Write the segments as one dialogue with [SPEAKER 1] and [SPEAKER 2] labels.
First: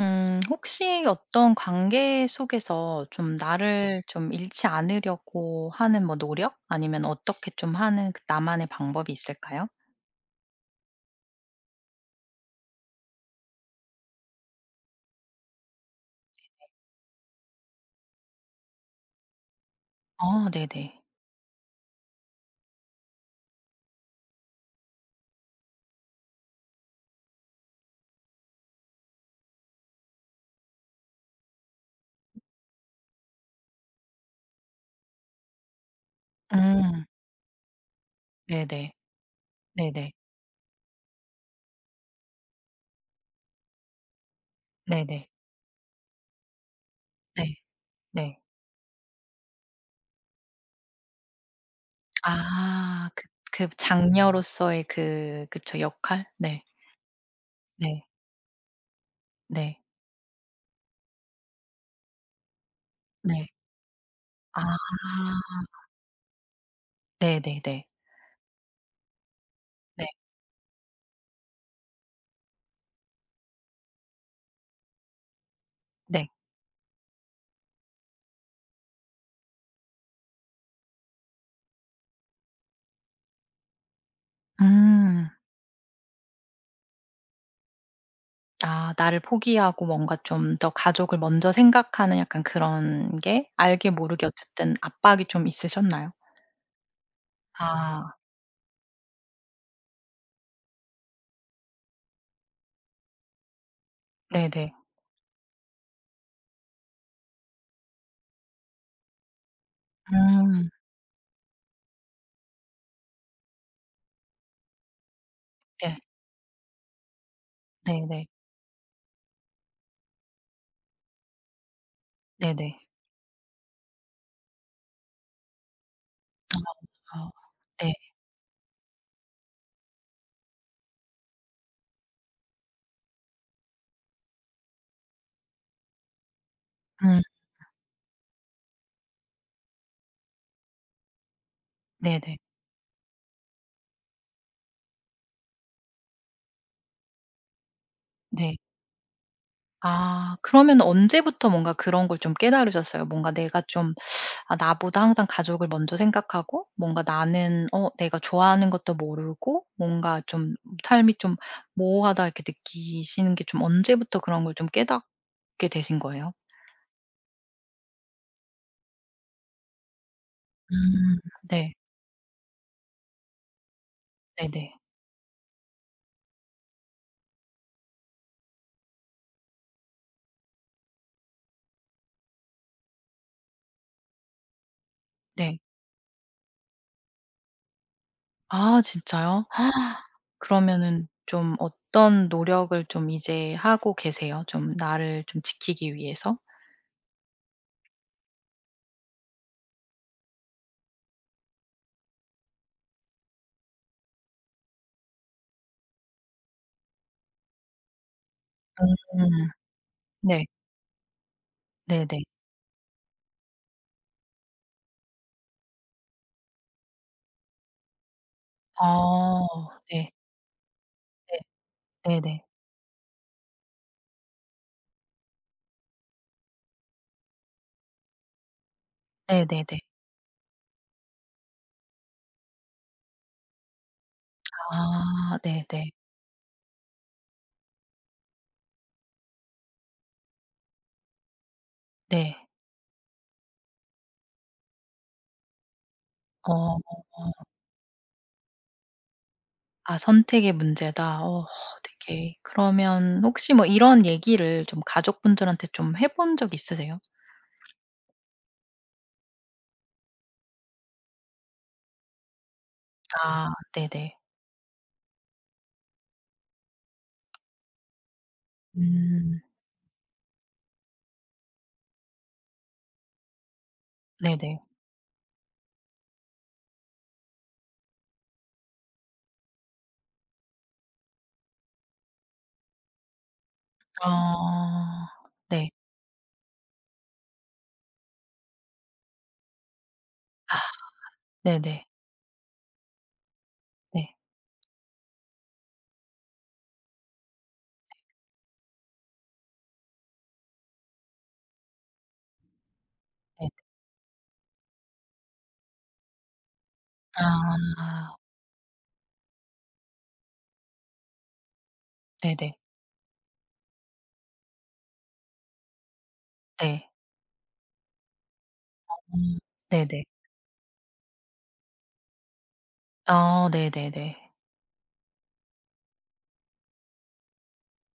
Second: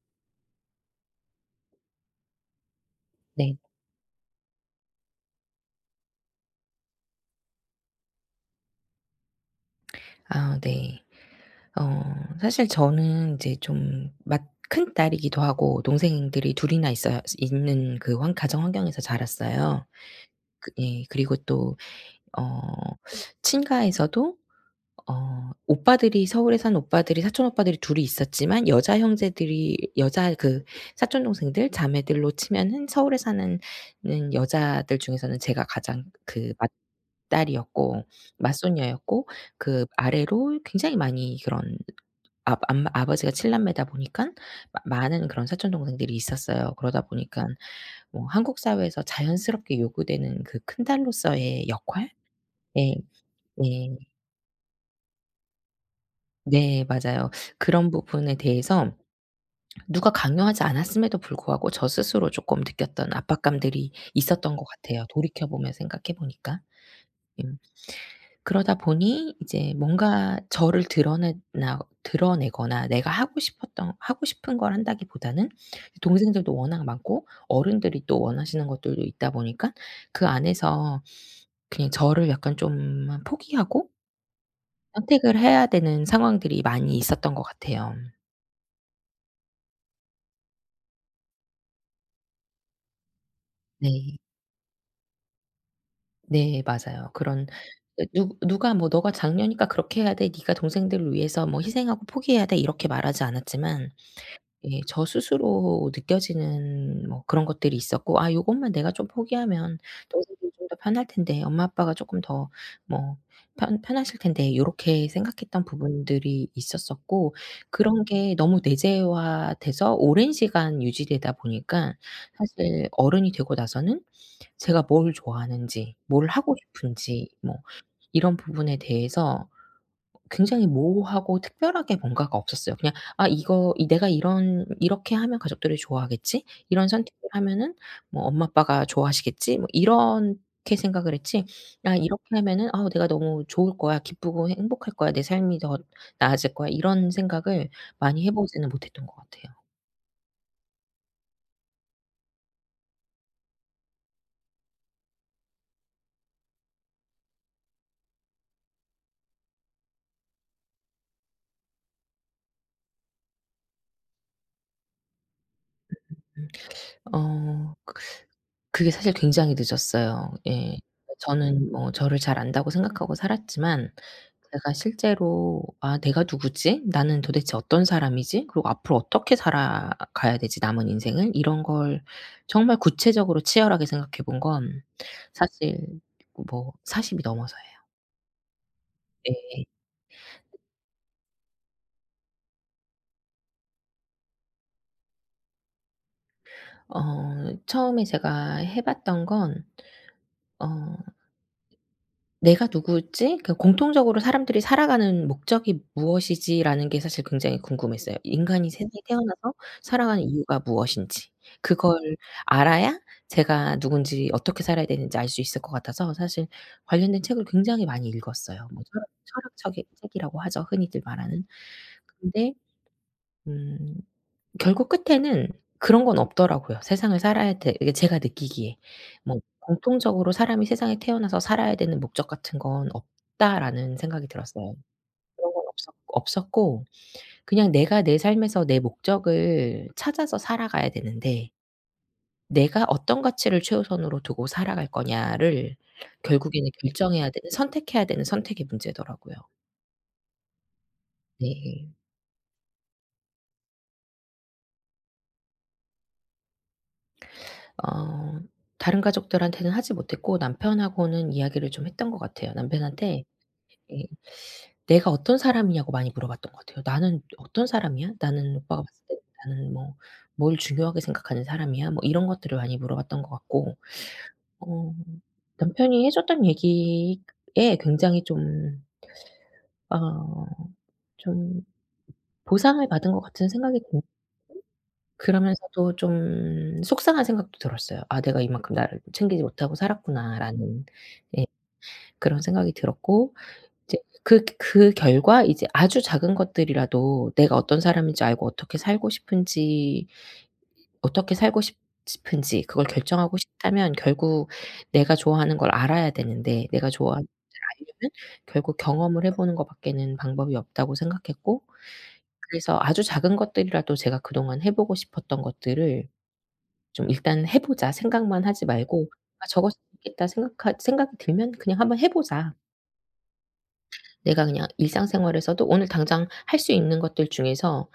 [SPEAKER 1] 혹시 어떤 관계 속에서 좀
[SPEAKER 2] 네.
[SPEAKER 1] 나를 좀 잃지 않으려고 하는 뭐 노력 아니면 어떻게 좀 하는 그 나만의 방법이 있을까요?
[SPEAKER 2] 아 네. 어 사실 저는 이제 좀 맏 큰딸이기도 하고 동생들이 둘 이나 있어 있는 그 환 가정 환경에서 자랐어요.
[SPEAKER 1] 아
[SPEAKER 2] 그
[SPEAKER 1] 네네.
[SPEAKER 2] 예 그리고 또 어 친가에서도 오빠들이 서울에 사는 오빠들이 사촌 오빠들이 둘이 있었지만 여자 형제들이 여자 그 사촌 동생들 자매들로 치면은 서울에 사는 는 여자들 중에서는 제가 가장 그
[SPEAKER 1] 음
[SPEAKER 2] 맏딸이었고
[SPEAKER 1] 네네.
[SPEAKER 2] 맏손녀였고 그
[SPEAKER 1] 네네.
[SPEAKER 2] 아래로 굉장히 많이 그런 아 암마 아버지가 칠 남매다 보니깐 마
[SPEAKER 1] 네네.
[SPEAKER 2] 많은 그런 사촌 동생들이 있었어요. 그러다
[SPEAKER 1] 네.
[SPEAKER 2] 보니깐 뭐
[SPEAKER 1] 네.
[SPEAKER 2] 한국 사회에서 자연스럽게 요구되는 그 큰딸로서의 역할? 예.
[SPEAKER 1] 아 그
[SPEAKER 2] 예.
[SPEAKER 1] 장녀로서의 그 그쵸. 역할? 네.
[SPEAKER 2] 네 맞아요. 그런
[SPEAKER 1] 네.
[SPEAKER 2] 부분에 대해서
[SPEAKER 1] 네.
[SPEAKER 2] 누가 강요하지 않았음에도 불구하고 저 스스로 조금 느꼈던
[SPEAKER 1] 네.
[SPEAKER 2] 압박감들이 있었던 것
[SPEAKER 1] 아
[SPEAKER 2] 같아요, 돌이켜 보면 생각해 보니까. 음.
[SPEAKER 1] 네네네.
[SPEAKER 2] 그러다 보니 이제
[SPEAKER 1] 네.
[SPEAKER 2] 뭔가 저를 드러내거나 내가 하고 싶었던 하고 싶은 걸 한다기보다는
[SPEAKER 1] 네.
[SPEAKER 2] 동생들도 워낙 많고 어른들이 또 원하시는 것들도 있다 보니까 그 안에서 그냥 저를 약간 좀 포기하고
[SPEAKER 1] 음.
[SPEAKER 2] 선택을 해야 되는 상황들이 많이 있었던 것 같아요.
[SPEAKER 1] 아 나를 포기하고 뭔가 좀 더 가족을 먼저 생각하는 약간 그런 게 알게
[SPEAKER 2] 네.
[SPEAKER 1] 모르게 어쨌든 압박이 좀 있으셨나요?
[SPEAKER 2] 네 맞아요. 그런 예
[SPEAKER 1] 아
[SPEAKER 2] 누 누가 뭐 "너가 장녀니까 그렇게 해야 돼. 네가 동생들을 위해서 뭐 희생하고 포기해야 돼." 이렇게 말하지 않았지만
[SPEAKER 1] 네네.
[SPEAKER 2] 예 저 스스로 느껴지는 뭐 그런 것들이 있었고 '아 요것만 내가 좀 포기하면 동생들이
[SPEAKER 1] 음
[SPEAKER 2] 좀 더 편할 텐데. 엄마 아빠가 조금 더 뭐 편 편하실 텐데.' 요렇게 생각했던
[SPEAKER 1] 네.
[SPEAKER 2] 부분들이 있었었고 그런
[SPEAKER 1] 네네.
[SPEAKER 2] 게 너무 내재화돼서 오랜 시간 유지되다 보니까
[SPEAKER 1] 네네.
[SPEAKER 2] 사실 어른이 되고 나서는 제가 뭘 좋아하는지 뭘 하고 싶은지
[SPEAKER 1] 어
[SPEAKER 2] 뭐
[SPEAKER 1] 네.
[SPEAKER 2] 이런 부분에 대해서 굉장히 모호하고 특별하게 뭔가가 없었어요. 그냥 '아 이거 이 내가 이런 이렇게 하면 가족들이 좋아하겠지. 이런
[SPEAKER 1] 음
[SPEAKER 2] 선택을 하면은 뭐 엄마 아빠가 좋아하시겠지.' 뭐 이렇게 생각을 했지 '아 이렇게
[SPEAKER 1] 네네.
[SPEAKER 2] 하면은 아 내가 너무 좋을 거야. 기쁘고 행복할 거야. 내 삶이 더 나아질 거야.' 이런 생각을 많이 해
[SPEAKER 1] 네.
[SPEAKER 2] 보지는 못했던 것 같아요.
[SPEAKER 1] 아 그러면 언제부터 뭔가 그런 걸 좀 깨달으셨어요? 뭔가 내가 좀 아 나보다 항상 가족을 먼저 생각하고 뭔가 나는 내가 좋아하는 것도 모르고 뭔가 좀 삶이 좀 모호하다 이렇게 느끼시는 게 좀 언제부터 그런 걸 좀 깨닫게 되신 거예요?
[SPEAKER 2] 어 그게 사실 굉장히 늦었어요. 예.
[SPEAKER 1] 음
[SPEAKER 2] 저는
[SPEAKER 1] 네.
[SPEAKER 2] 뭐 저를 잘 안다고 생각하고 살았지만
[SPEAKER 1] 네네.
[SPEAKER 2] 제가 실제로 '아 내가 누구지? 나는 도대체 어떤 사람이지? 그리고 앞으로 어떻게 살아가야 되지 남은 인생을?' 이런 걸 정말 구체적으로 치열하게 생각해 본 건
[SPEAKER 1] 네.
[SPEAKER 2] 사실 뭐 40이 넘어서예요.
[SPEAKER 1] 아 진짜요?
[SPEAKER 2] 예.
[SPEAKER 1] 아, 그러면은 좀 어떤 노력을 좀 이제 하고 계세요? 좀 나를 좀 지키기 위해서?
[SPEAKER 2] 처음에 제가 해 봤던 건어 '내가 누구지 그 공통적으로 사람들이 살아가는 목적이 무엇이지?'라는 게 사실 굉장히 궁금했어요. 인간이 세상에
[SPEAKER 1] 음
[SPEAKER 2] 태어나서 살아가는
[SPEAKER 1] 네.
[SPEAKER 2] 이유가 무엇인지. 그걸
[SPEAKER 1] 네네.
[SPEAKER 2] 알아야 제가 누군지 어떻게 살아야 되는지 알 수 있을 것 같아서 사실 관련된 책을 굉장히 많이 읽었어요. 뭐 철학
[SPEAKER 1] 아
[SPEAKER 2] 철학 책이
[SPEAKER 1] 네.
[SPEAKER 2] 책이라고 하죠, 흔히들
[SPEAKER 1] 네.
[SPEAKER 2] 말하는.
[SPEAKER 1] 네네.
[SPEAKER 2] 근데 음 결국 끝에는 그런 건 없더라고요. 세상을 살아야 돼 이게 제가 느끼기에 뭐
[SPEAKER 1] 네네네.
[SPEAKER 2] 공통적으로 '사람이 세상에 태어나서 살아야 되는 목적 같은 건 없다.'라는 생각이 들었어요.
[SPEAKER 1] 아
[SPEAKER 2] 그런 건
[SPEAKER 1] 네네. 네.
[SPEAKER 2] 없었고 그냥 내가 내 삶에서 내 목적을 찾아서 살아가야 되는데
[SPEAKER 1] 네.
[SPEAKER 2] '내가 어떤 가치를 최우선으로 두고 살아갈 거냐.'를
[SPEAKER 1] 어.
[SPEAKER 2] 결국에는
[SPEAKER 1] 어,
[SPEAKER 2] 결정해야
[SPEAKER 1] 어.
[SPEAKER 2] 되는 선택해야 되는 선택의 문제더라고요.
[SPEAKER 1] 아 선택의 문제다.
[SPEAKER 2] 네.
[SPEAKER 1] 되게 그러면 혹시 뭐 이런 얘기를 좀 가족분들한테 좀 해본 적 있으세요?
[SPEAKER 2] 어 다른 가족들한테는 하지 못했고 남편하고는 이야기를 좀 했던 것 같아요. 남편한테
[SPEAKER 1] 아
[SPEAKER 2] 예
[SPEAKER 1] 네네.
[SPEAKER 2] 내가 어떤 사람이냐고 많이 물어봤던 것 같아요. "나는 어떤 사람이야? 나는 오빠가 봤을 때
[SPEAKER 1] 음
[SPEAKER 2] 나는 뭐 뭘 중요하게 생각하는 사람이야?" 뭐 이런 것들을 많이 물어봤던 것 같고
[SPEAKER 1] 네네.
[SPEAKER 2] 어 남편이 해 줬던 얘기에 굉장히 좀 어 좀 보상을 받은 것 같은 생각이
[SPEAKER 1] 아 네.
[SPEAKER 2] 그러면서도 좀 속상한 생각도 들었어요. '아 내가 이만큼 나를 챙기지 못하고
[SPEAKER 1] 아
[SPEAKER 2] 살았구나.'라는 예
[SPEAKER 1] 네네.
[SPEAKER 2] 그런 생각이 들었고 이제
[SPEAKER 1] 네.
[SPEAKER 2] 그 결과 이제 아주 작은 것들이라도 내가 어떤 사람인지 알고 어떻게 살고 싶은지 어떻게 살고 싶 싶은지 그걸 결정하고
[SPEAKER 1] 네.
[SPEAKER 2] 싶다면 결국 내가 좋아하는 걸 알아야 되는데 내가 좋아하는 것을 알려면
[SPEAKER 1] 아
[SPEAKER 2] 결국 경험을 해 보는 것 밖에는 방법이 없다고 생각했고
[SPEAKER 1] 네네.
[SPEAKER 2] 그래서 아주 작은 것들이라도 제가 그동안 해 보고 싶었던 것들을
[SPEAKER 1] 네.
[SPEAKER 2] 좀 일단 해 보자. 생각만 하지 말고
[SPEAKER 1] 음
[SPEAKER 2] '아 저것이
[SPEAKER 1] 네네.
[SPEAKER 2] 있겠다.' 생각하 생각이 들면 그냥 한번 해 보자.
[SPEAKER 1] 아 네네네.
[SPEAKER 2] 내가 그냥 일상생활에서도 오늘 당장 할 수 있는 것들 중에서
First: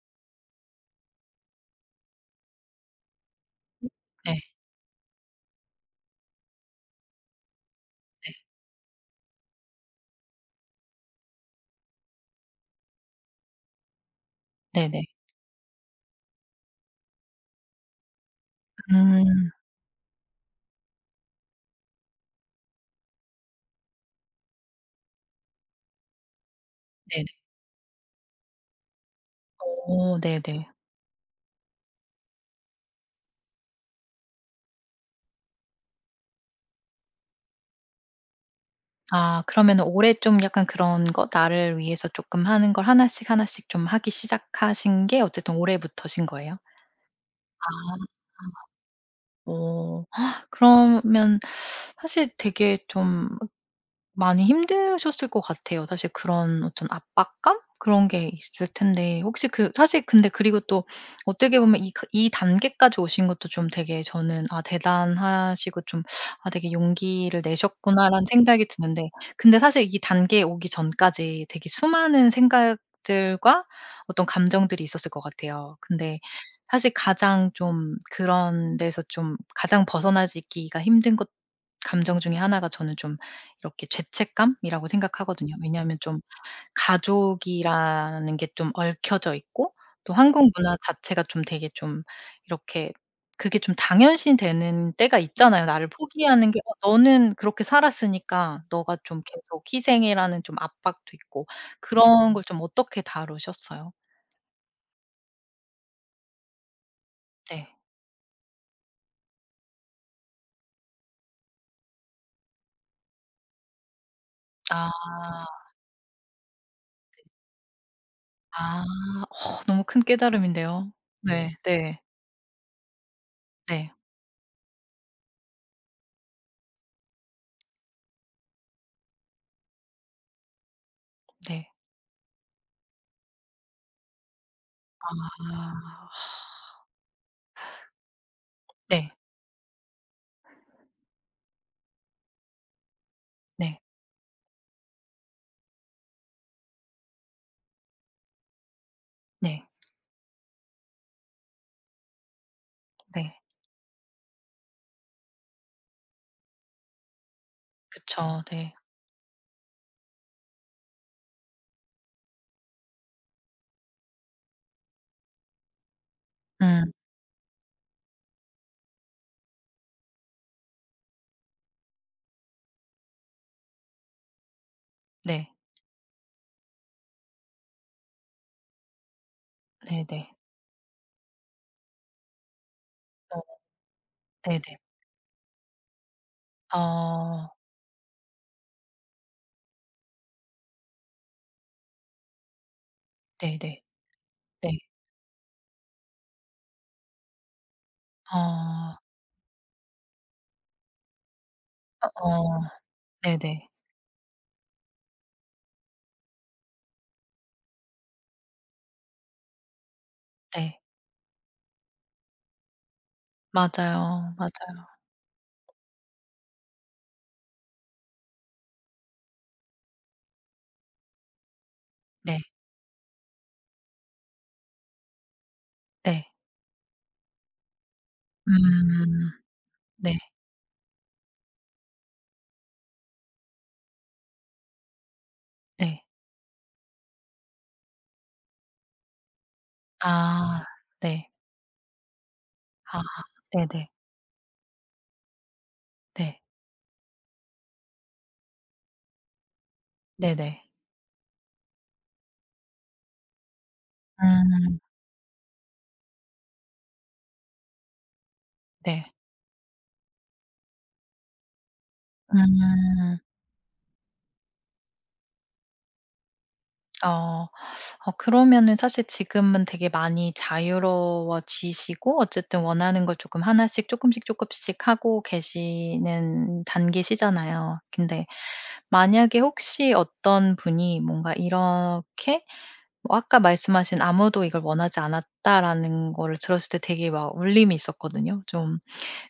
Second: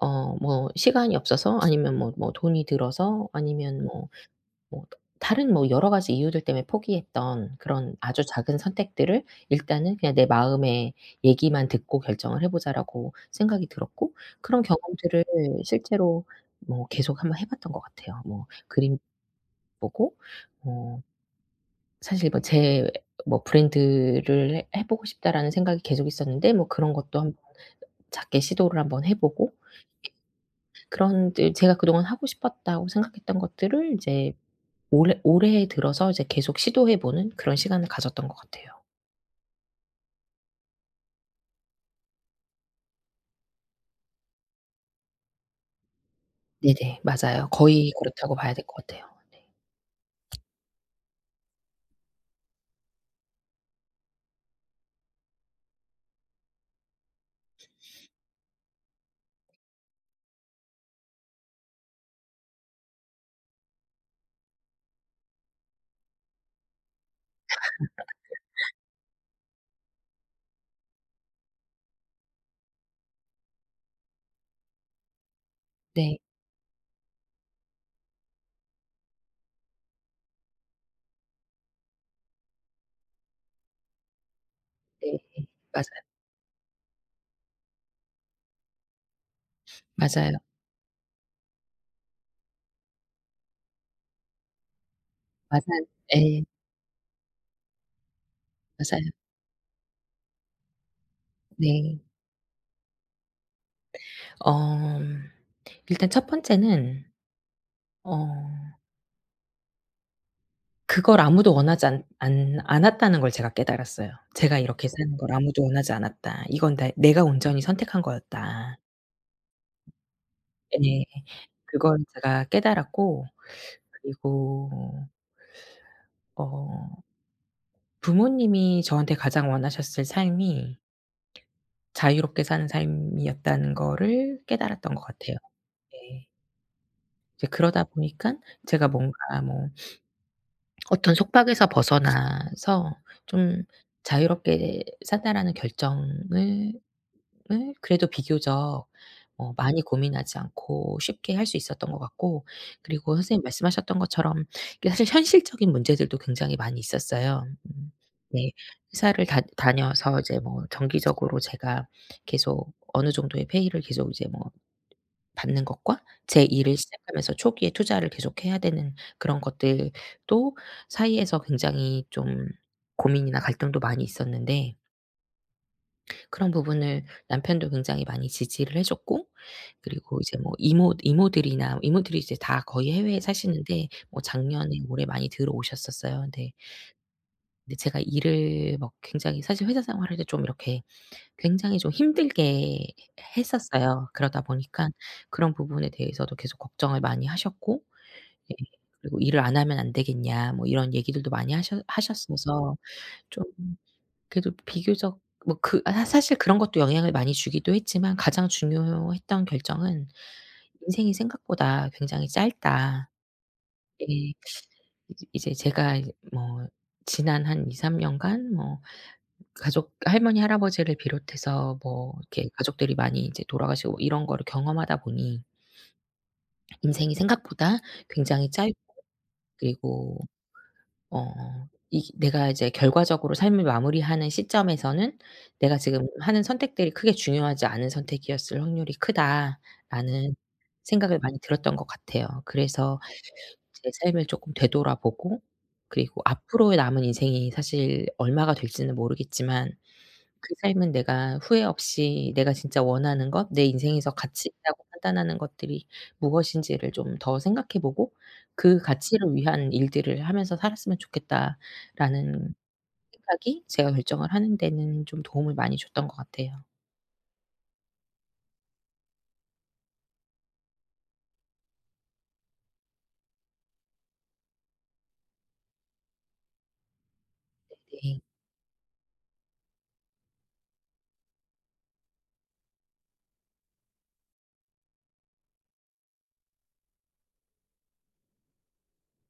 [SPEAKER 2] 뭐 시간이 없어서 아니면 뭐 돈이 들어서 아니면 뭐
[SPEAKER 1] 네.
[SPEAKER 2] 뭐 다른 뭐 여러 가지 이유들 때문에 포기했던 그런 아주
[SPEAKER 1] 네.
[SPEAKER 2] 작은 선택들을 일단은 그냥 '내 마음의 얘기만 듣고 결정을 해 보자.'라고 생각이 들었고 그런
[SPEAKER 1] 네네.
[SPEAKER 2] 경험들을 실제로 뭐 계속 한번 해 봤던 것 같아요. 뭐 그림
[SPEAKER 1] 음
[SPEAKER 2] 보고 뭐 사실 뭐 제 뭐 '브랜드를 해 보고 싶다.'라는 생각이 계속 있었는데 뭐 그런 것도
[SPEAKER 1] 네네.
[SPEAKER 2] 한번 작게 시도를 한번 해 보고
[SPEAKER 1] 어 네네.
[SPEAKER 2] 그런 데 제가 그동안 하고 싶었다고 생각했던 것들을 이제 올해 들어서 이제 계속 시도해 보는 그런 시간을 가졌던 것 같아요.
[SPEAKER 1] 아 그러면 올해 좀 약간 그런 거 나를 위해서 조금 하는 걸 하나씩, 하나씩 좀 하기 시작하신 게 어쨌든 올해부터신 거예요?
[SPEAKER 2] 네네. 맞아요. 거의
[SPEAKER 1] 아.
[SPEAKER 2] 그렇다고 봐야 될 것 같아요. 네.
[SPEAKER 1] 어. 그러면 사실 되게 좀 많이 힘드셨을 것 같아요. 사실 그런 어떤 압박감? 그런 게 있을 텐데 혹시 그 사실 근데 그리고 또 어떻게 보면 이 그 이 단계까지 오신 것도 좀 되게 저는 '아 대단하시고 좀 아 되게 용기를 내셨구나.'라는 생각이 드는데 근데 사실 이 단계에 오기 전까지 되게 수많은 생각들과 어떤 감정들이 있었을 것 같아요. 근데
[SPEAKER 2] 네.
[SPEAKER 1] 사실 가장 좀 그런 데서 좀 가장 벗어나지기가 힘든 것 감정 중에 하나가 저는 좀 이렇게 죄책감이라고
[SPEAKER 2] 네.
[SPEAKER 1] 생각하거든요. 왜냐하면
[SPEAKER 2] 맞아요.
[SPEAKER 1] 좀 가족이라는 게 좀 얽혀져 있고 또
[SPEAKER 2] 맞아요.
[SPEAKER 1] 한국 문화 자체가 좀 되게 좀 이렇게 그게 좀 당연시 되는 때가 있잖아요.
[SPEAKER 2] 맞아요.
[SPEAKER 1] 나를
[SPEAKER 2] 예.
[SPEAKER 1] 포기하는 게 '어 너는 그렇게 살았으니까 너가
[SPEAKER 2] 맞아요.
[SPEAKER 1] 좀 계속 희생해.'라는 좀 압박도 있고
[SPEAKER 2] 네.
[SPEAKER 1] 그런 걸 좀 어떻게 다루셨어요?
[SPEAKER 2] 어 일단 첫 번째는
[SPEAKER 1] 네.
[SPEAKER 2] 어 그걸 아무도 원하지 않 않 않았다는 걸 제가 깨달았어요. '제가
[SPEAKER 1] 아.
[SPEAKER 2] 이렇게 사는 걸 아무도 원하지 않았다. 이건 내 내가 온전히 선택한 거였다.'
[SPEAKER 1] 아. 어 너무 큰 깨달음인데요.
[SPEAKER 2] 예.
[SPEAKER 1] 네.
[SPEAKER 2] 그걸
[SPEAKER 1] 네.
[SPEAKER 2] 제가 깨달았고
[SPEAKER 1] 네.
[SPEAKER 2] 그리고 어 부모님이 저한테 가장 원하셨을 삶이
[SPEAKER 1] 네.
[SPEAKER 2] 자유롭게 사는 삶이었다는 거를 깨달았던 것 같아요.
[SPEAKER 1] 아.
[SPEAKER 2] 네. 이제 그러다 보니까 제가
[SPEAKER 1] 네.
[SPEAKER 2] 뭔가 뭐 어떤 속박에서 벗어나서 좀
[SPEAKER 1] 네.
[SPEAKER 2] '자유롭게 산다.'라는 결정을 을 그래도 비교적
[SPEAKER 1] 네.
[SPEAKER 2] 많이 고민하지 않고 쉽게 할 수 있었던 것 같고 그리고
[SPEAKER 1] 네.
[SPEAKER 2] 선생님 말씀하셨던 것처럼 이게 사실 현실적인 문제들도 굉장히 많이 있었어요.
[SPEAKER 1] 그쵸.
[SPEAKER 2] 네.
[SPEAKER 1] 네.
[SPEAKER 2] 회사를 다 다녀서 이제 뭐 정기적으로 제가 계속 어느 정도의 페이를 계속 이제 뭐 받는 것과 제 일을
[SPEAKER 1] 음.
[SPEAKER 2] 시작하면서 초기에 투자를 계속해야 되는 그런 것들도 사이에서 굉장히 좀 고민이나 갈등도 많이 있었는데
[SPEAKER 1] 네.
[SPEAKER 2] 그런 부분을 남편도 굉장히 많이 지지를 해 줬고 그리고
[SPEAKER 1] 네네.
[SPEAKER 2] 이제 뭐 이모들이나 이모들이 이제 다 거의 해외에
[SPEAKER 1] 어
[SPEAKER 2] 사시는데 뭐 작년에
[SPEAKER 1] 네네.
[SPEAKER 2] 올해 많이 들어오셨었어요. 근데
[SPEAKER 1] 어
[SPEAKER 2] 근데 제가 일을 막 굉장히 사실 회사 생활할 때 좀 이렇게 굉장히 좀 힘들게
[SPEAKER 1] 네네.
[SPEAKER 2] 했었어요. 그러다
[SPEAKER 1] 네.
[SPEAKER 2] 보니까 그런 부분에 대해서도 계속 걱정을 많이 하셨고 예
[SPEAKER 1] 아.
[SPEAKER 2] 그리고 "일을 안 하면 안 되겠냐." 뭐 이런 얘기들도 많이
[SPEAKER 1] 어. 어어.
[SPEAKER 2] 하셨어서 좀
[SPEAKER 1] 네네.
[SPEAKER 2] 그래도 비교적 뭐 그 아 사실 그런 것도 영향을 많이 주기도 했지만 가장 중요했던 결정은
[SPEAKER 1] 네.
[SPEAKER 2] '인생이 생각보다 굉장히 짧다.' 예.
[SPEAKER 1] 맞아요, 맞아요.
[SPEAKER 2] 이제 제가 이제 뭐 지난 한 2-3 년간 뭐 가족 할머니, 할아버지를 비롯해서 뭐
[SPEAKER 1] 네.
[SPEAKER 2] 이렇게 가족들이 많이 이제 돌아가시고 이런 거를 경험하다 보니
[SPEAKER 1] 네.
[SPEAKER 2] 인생이 생각보다 굉장히 짧고
[SPEAKER 1] 음. 네.
[SPEAKER 2] 그리고 어 이 내가 이제 결과적으로 삶을 마무리하는 시점에서는 '내가
[SPEAKER 1] 네.
[SPEAKER 2] 지금 하는 선택들이 크게 중요하지 않은 선택이었을 확률이 크다.'라는
[SPEAKER 1] 아
[SPEAKER 2] 생각을
[SPEAKER 1] 네.
[SPEAKER 2] 많이 들었던 것 같아요. 그래서
[SPEAKER 1] 아 네네.
[SPEAKER 2] 제 삶을 조금 되돌아보고 그리고
[SPEAKER 1] 네.
[SPEAKER 2] 앞으로의 남은 인생이 사실 얼마가 될지는 모르겠지만 그
[SPEAKER 1] 네네.
[SPEAKER 2] 삶은 내가 후회 없이 내가 진짜 원하는 것, 내 인생에서 가치
[SPEAKER 1] 음.
[SPEAKER 2] 있다고 판단하는 것들이 무엇인지를 좀 더 생각해 보고 그
[SPEAKER 1] 네.
[SPEAKER 2] 가치를 위한 일들을 하면서 살았으면 좋겠다라는
[SPEAKER 1] 음.
[SPEAKER 2] 생각이 제가 결정을 하는 데는 좀 도움을 많이 줬던 것 같아요.
[SPEAKER 1] 어. 그러면은 사실 지금은 되게 많이 자유로워지시고 어쨌든 원하는 걸 조금 하나씩 조금씩 조금씩 하고 계시는 단계시잖아요.
[SPEAKER 2] 네.
[SPEAKER 1] 근데 만약에 혹시 어떤 분이 뭔가 이렇게 뭐 아까 말씀하신 "아무도 이걸 원하지 않았다."라는 거를 들었을 때 되게 막 울림이 있었거든요. 좀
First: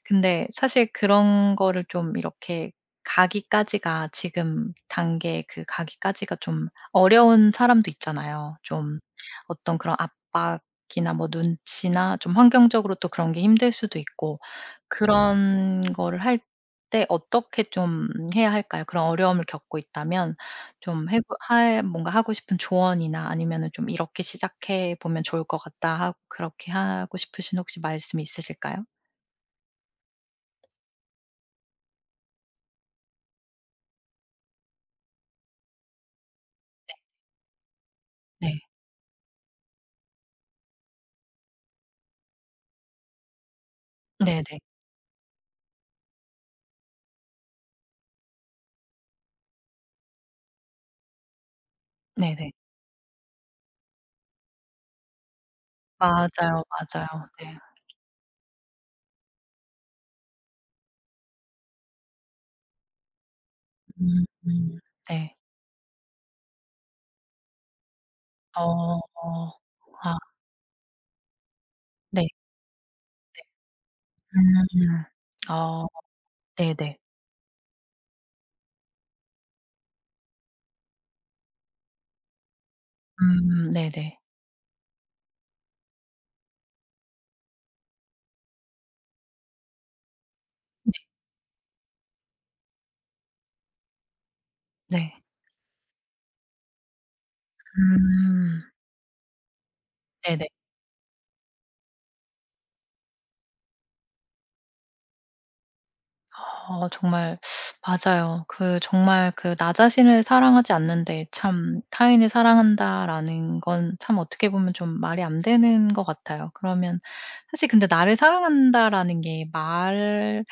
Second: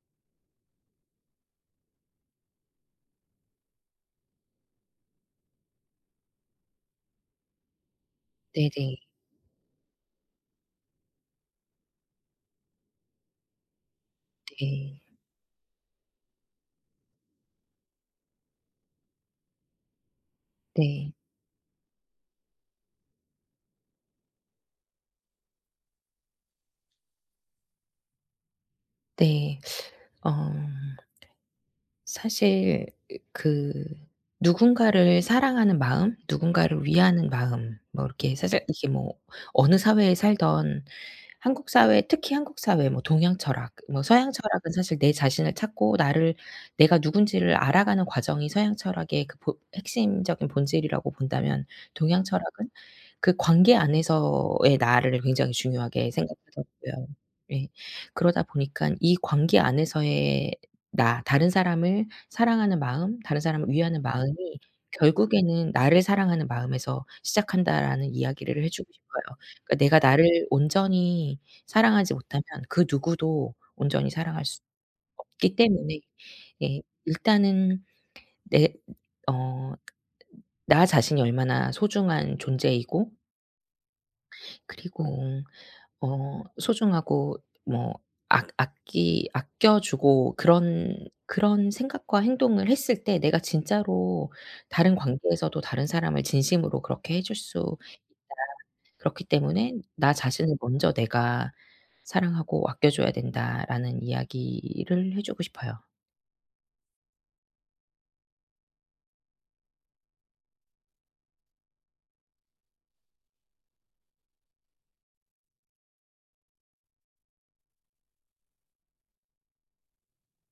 [SPEAKER 1] 근데 사실 그런 거를 좀 이렇게 가기까지가 지금 단계 그 가기까지가 좀 어려운 사람도 있잖아요.
[SPEAKER 2] 네네.
[SPEAKER 1] 좀 어떤 그런 압박이나 뭐 눈치나 좀 환경적으로 또 그런 게 힘들 수도 있고
[SPEAKER 2] 네.
[SPEAKER 1] 그런 거를 할 때 어떻게 좀 해야 할까요? 그런 어려움을 겪고 있다면 좀
[SPEAKER 2] 네.
[SPEAKER 1] 뭔가 하고 싶은 조언이나 아니면은 좀 '이렇게 시작해 보면 좋을 것 같다.' 하고 그렇게 하고 싶으신 혹시 말씀이 있으실까요?
[SPEAKER 2] 네. 어. 사실 그 누군가를 사랑하는 마음, 누군가를 위하는 마음 뭐 이렇게
[SPEAKER 1] 네.
[SPEAKER 2] 사실 네. 이게 뭐 어느 사회에 살던 한국 사회 특히 한국 사회 뭐 동양 철학 뭐 서양
[SPEAKER 1] 네네.
[SPEAKER 2] 철학은 사실 내 자신을 찾고 나를 내가 누군지를 알아가는 과정이 서양 철학의 그 보 핵심적인 본질이라고 본다면 동양
[SPEAKER 1] 네네.
[SPEAKER 2] 철학은 그 관계 안에서의 나를 굉장히 중요하게
[SPEAKER 1] 맞아요, 맞아요.
[SPEAKER 2] 생각하더라고요.
[SPEAKER 1] 네.
[SPEAKER 2] 예. 그러다 보니까 이 관계 안에서의 나 다른 사람을 사랑하는 마음, 다른 사람을 위하는
[SPEAKER 1] 음
[SPEAKER 2] 마음이
[SPEAKER 1] 음. 네.
[SPEAKER 2] 결국에는 '나를 사랑하는 마음에서 시작한다.'라는 이야기를 해 주고
[SPEAKER 1] 어.
[SPEAKER 2] 싶어요. 그러니까 내가
[SPEAKER 1] 아
[SPEAKER 2] 나를 온전히 사랑하지
[SPEAKER 1] 네
[SPEAKER 2] 못하면 그
[SPEAKER 1] 네.
[SPEAKER 2] 누구도 온전히 사랑할 수
[SPEAKER 1] 음.
[SPEAKER 2] 없기
[SPEAKER 1] 어
[SPEAKER 2] 때문에 예
[SPEAKER 1] 네네.
[SPEAKER 2] 일단은 내 어 나 자신이 얼마나 소중한 존재이고
[SPEAKER 1] 네네.
[SPEAKER 2] 그리고 소중하고 뭐 아 아끼 아껴 주고
[SPEAKER 1] 네
[SPEAKER 2] 그런 생각과 행동을 했을 때 내가 진짜로 다른
[SPEAKER 1] 네.
[SPEAKER 2] 관계에서도 다른 사람을 진심으로 그렇게 해줄 수 있다.
[SPEAKER 1] 음
[SPEAKER 2] 그렇기 때문에 '나
[SPEAKER 1] 네네.
[SPEAKER 2] 자신을 먼저 내가 사랑하고 아껴 줘야 된다.'라는 이야기를 해 주고 싶어요.
[SPEAKER 1] 정말 맞아요. 그 정말 그 '나 자신을 사랑하지 않는데 참 타인을 사랑한다.'라는 건 참 어떻게 보면 좀 말이 안 되는 것 같아요. 그러면 사실 근데 '나를 사랑한다.'라는 게 말은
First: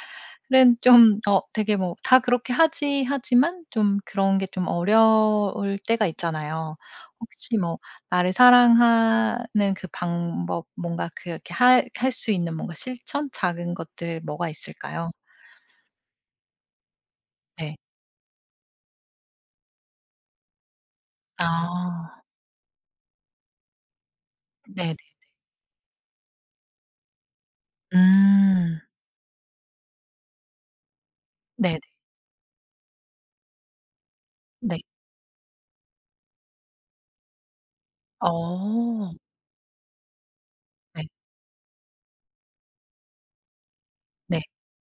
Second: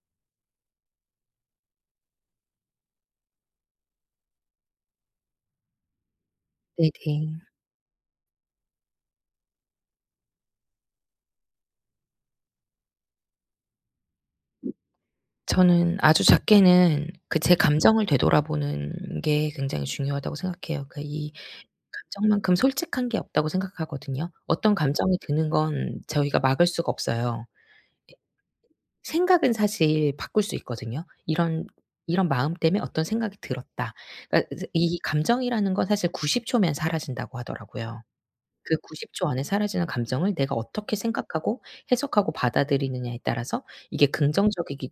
[SPEAKER 1] 좀 어 되게 뭐 '다 그렇게 하지.' 하지만 좀 그런 게 좀 어려울 때가 있잖아요.
[SPEAKER 2] 네네.
[SPEAKER 1] 혹시 뭐 나를 사랑하는 그 방법 뭔가 그렇게 할 수 있는 뭔가 실천? 작은 것들 뭐가 있을까요?
[SPEAKER 2] 저는 아주 작게는 그 제
[SPEAKER 1] 네.
[SPEAKER 2] 감정을 되돌아보는 게 굉장히 중요하다고 생각해요. 그이
[SPEAKER 1] 아.
[SPEAKER 2] 감정만큼 솔직한 게 없다고 생각하거든요. 어떤
[SPEAKER 1] 네네.
[SPEAKER 2] 감정이 드는 건 저희가 막을 수가 없어요.
[SPEAKER 1] 음.
[SPEAKER 2] 생각은 사실 바꿀 수 있거든요.
[SPEAKER 1] 네네.
[SPEAKER 2] 이런 마음 때문에 어떤 생각이 들었다. 그러니까 이제
[SPEAKER 1] 네.
[SPEAKER 2] 이 감정이라는 건 사실 90 초면 사라진다고 하더라고요. 그
[SPEAKER 1] 어.
[SPEAKER 2] 90초 안에 사라지는 감정을 내가 어떻게
[SPEAKER 1] 네.
[SPEAKER 2] 생각하고 해석하고 받아들이느냐에 따라서 이게
[SPEAKER 1] 네.
[SPEAKER 2] 긍정적이게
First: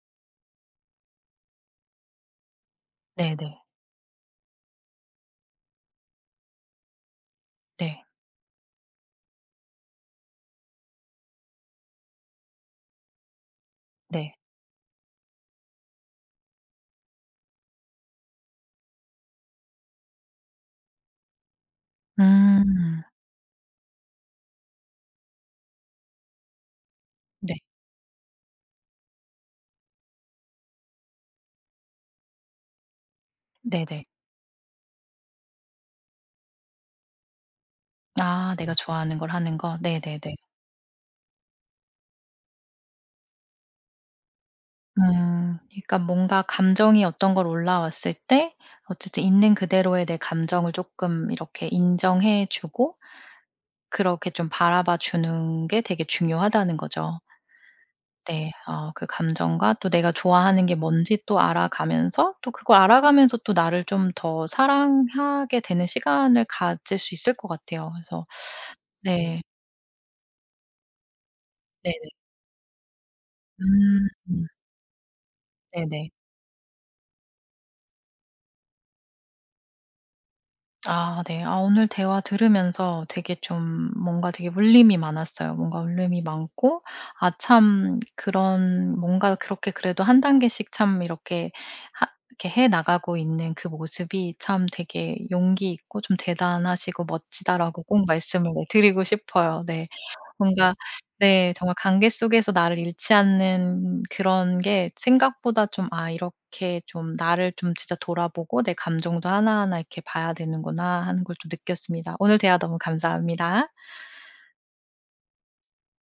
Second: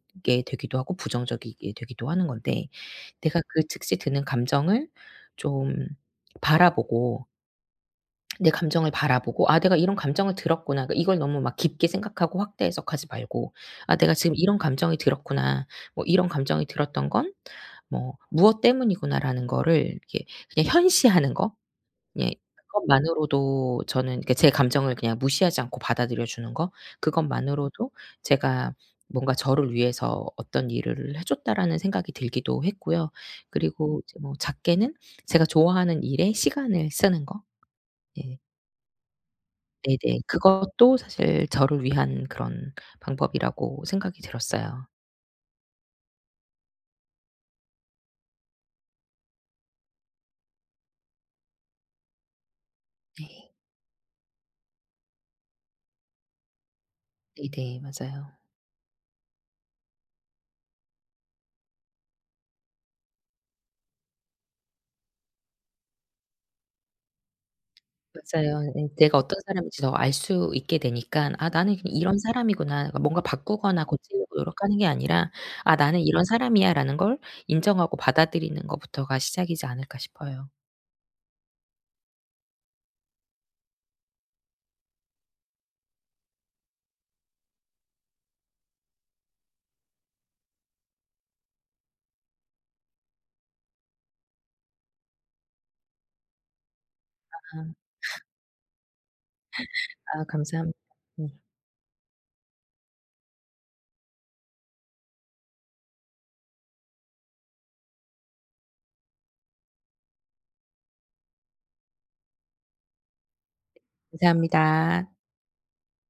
[SPEAKER 2] 되기도 하고 부정적이게 되기도 하는 건데 내가
[SPEAKER 1] 네네.
[SPEAKER 2] 그 즉시 드는 감정을 좀 바라보고
[SPEAKER 1] 네.
[SPEAKER 2] 내 감정을 바라보고 '아 내가 이런 감정을 들었구나.' 그러니까 이걸 너무 막 깊게 생각하고 확대해석하지 말고 '아 내가
[SPEAKER 1] 네.
[SPEAKER 2] 지금 이런 감정이 들었구나. 뭐 이런 감정이 들었던 건 뭐 무엇 때문이구나.'라는 거를 이렇게 그냥 현시하는 거. 예.
[SPEAKER 1] 음.
[SPEAKER 2] 그것만으로도 저는 이렇게 제 감정을 그냥 무시하지 않고 받아들여 주는 거.
[SPEAKER 1] 네.
[SPEAKER 2] 그것만으로도 제가 뭔가 저를 위해서 어떤 일을 해 줬다라는 생각이 들기도 했고요. 그리고
[SPEAKER 1] 네네.
[SPEAKER 2] 이제 뭐 작게는 제가 좋아하는 일에 시간을 쓰는 거. 예.
[SPEAKER 1] 아 내가 좋아하는 걸 하는 거. 네네네.
[SPEAKER 2] 네네. 그것도 사실 저를 위한 그런 방법이라고 생각이 들었어요.
[SPEAKER 1] 음. 그러니까 뭔가 감정이 어떤 걸 올라왔을 때 어쨌든 있는 그대로의 내 감정을 쪼끔 이렇게 인정해 주고
[SPEAKER 2] 네.
[SPEAKER 1] 그렇게 좀 바라봐 주는 게 되게 중요하다는 거죠.
[SPEAKER 2] 네네. 맞아요.
[SPEAKER 1] 네. 그 감정과 또 내가 좋아하는 게 뭔지 또 알아가면서 또 그걸 알아가면서 또 나를 좀 더 사랑하게 되는 시간을 가질 수 있을 것 같아요. 그래서
[SPEAKER 2] 맞아요. 예 내가 어떤
[SPEAKER 1] 네.
[SPEAKER 2] 사람인지 더 알 수 있게 되니까 '아 나는
[SPEAKER 1] 네네.
[SPEAKER 2] 그냥 이런 사람이구나.' 그러니까 뭔가 바꾸거나
[SPEAKER 1] 음.
[SPEAKER 2] 고치려고
[SPEAKER 1] 음.
[SPEAKER 2] 노력하는 게 아니라 '아 나는
[SPEAKER 1] 네네.
[SPEAKER 2] 이런 사람이야.'라는 걸 인정하고 받아들이는 것부터가 시작이지 않을까 싶어요.
[SPEAKER 1] 아 네. 아 오늘 대화 들으면서 되게 좀 뭔가 되게 울림이 많았어요. 뭔가 울림이 많고 아 참 그런 뭔가 그렇게 그래도 한 단계씩 참 이렇게 하 이렇게 해 나가고 있는 그 모습이 참 되게 용기 있고 좀 '대단하시고
[SPEAKER 2] 아.
[SPEAKER 1] 멋지다.'라고 꼭 말씀을 네 드리고 싶어요. 네.
[SPEAKER 2] 아
[SPEAKER 1] 뭔가
[SPEAKER 2] 감사합니다. 네.
[SPEAKER 1] 네 정말 관계 속에서 나를 잃지 않는 그런 게 생각보다 좀 '아 이렇게 좀 나를 좀 진짜 돌아보고 내 감정도 하나하나 이렇게 봐야 되는구나.' 하는 걸 좀 느꼈습니다. 오늘 대화 너무 감사합니다.
[SPEAKER 2] 감사합니다.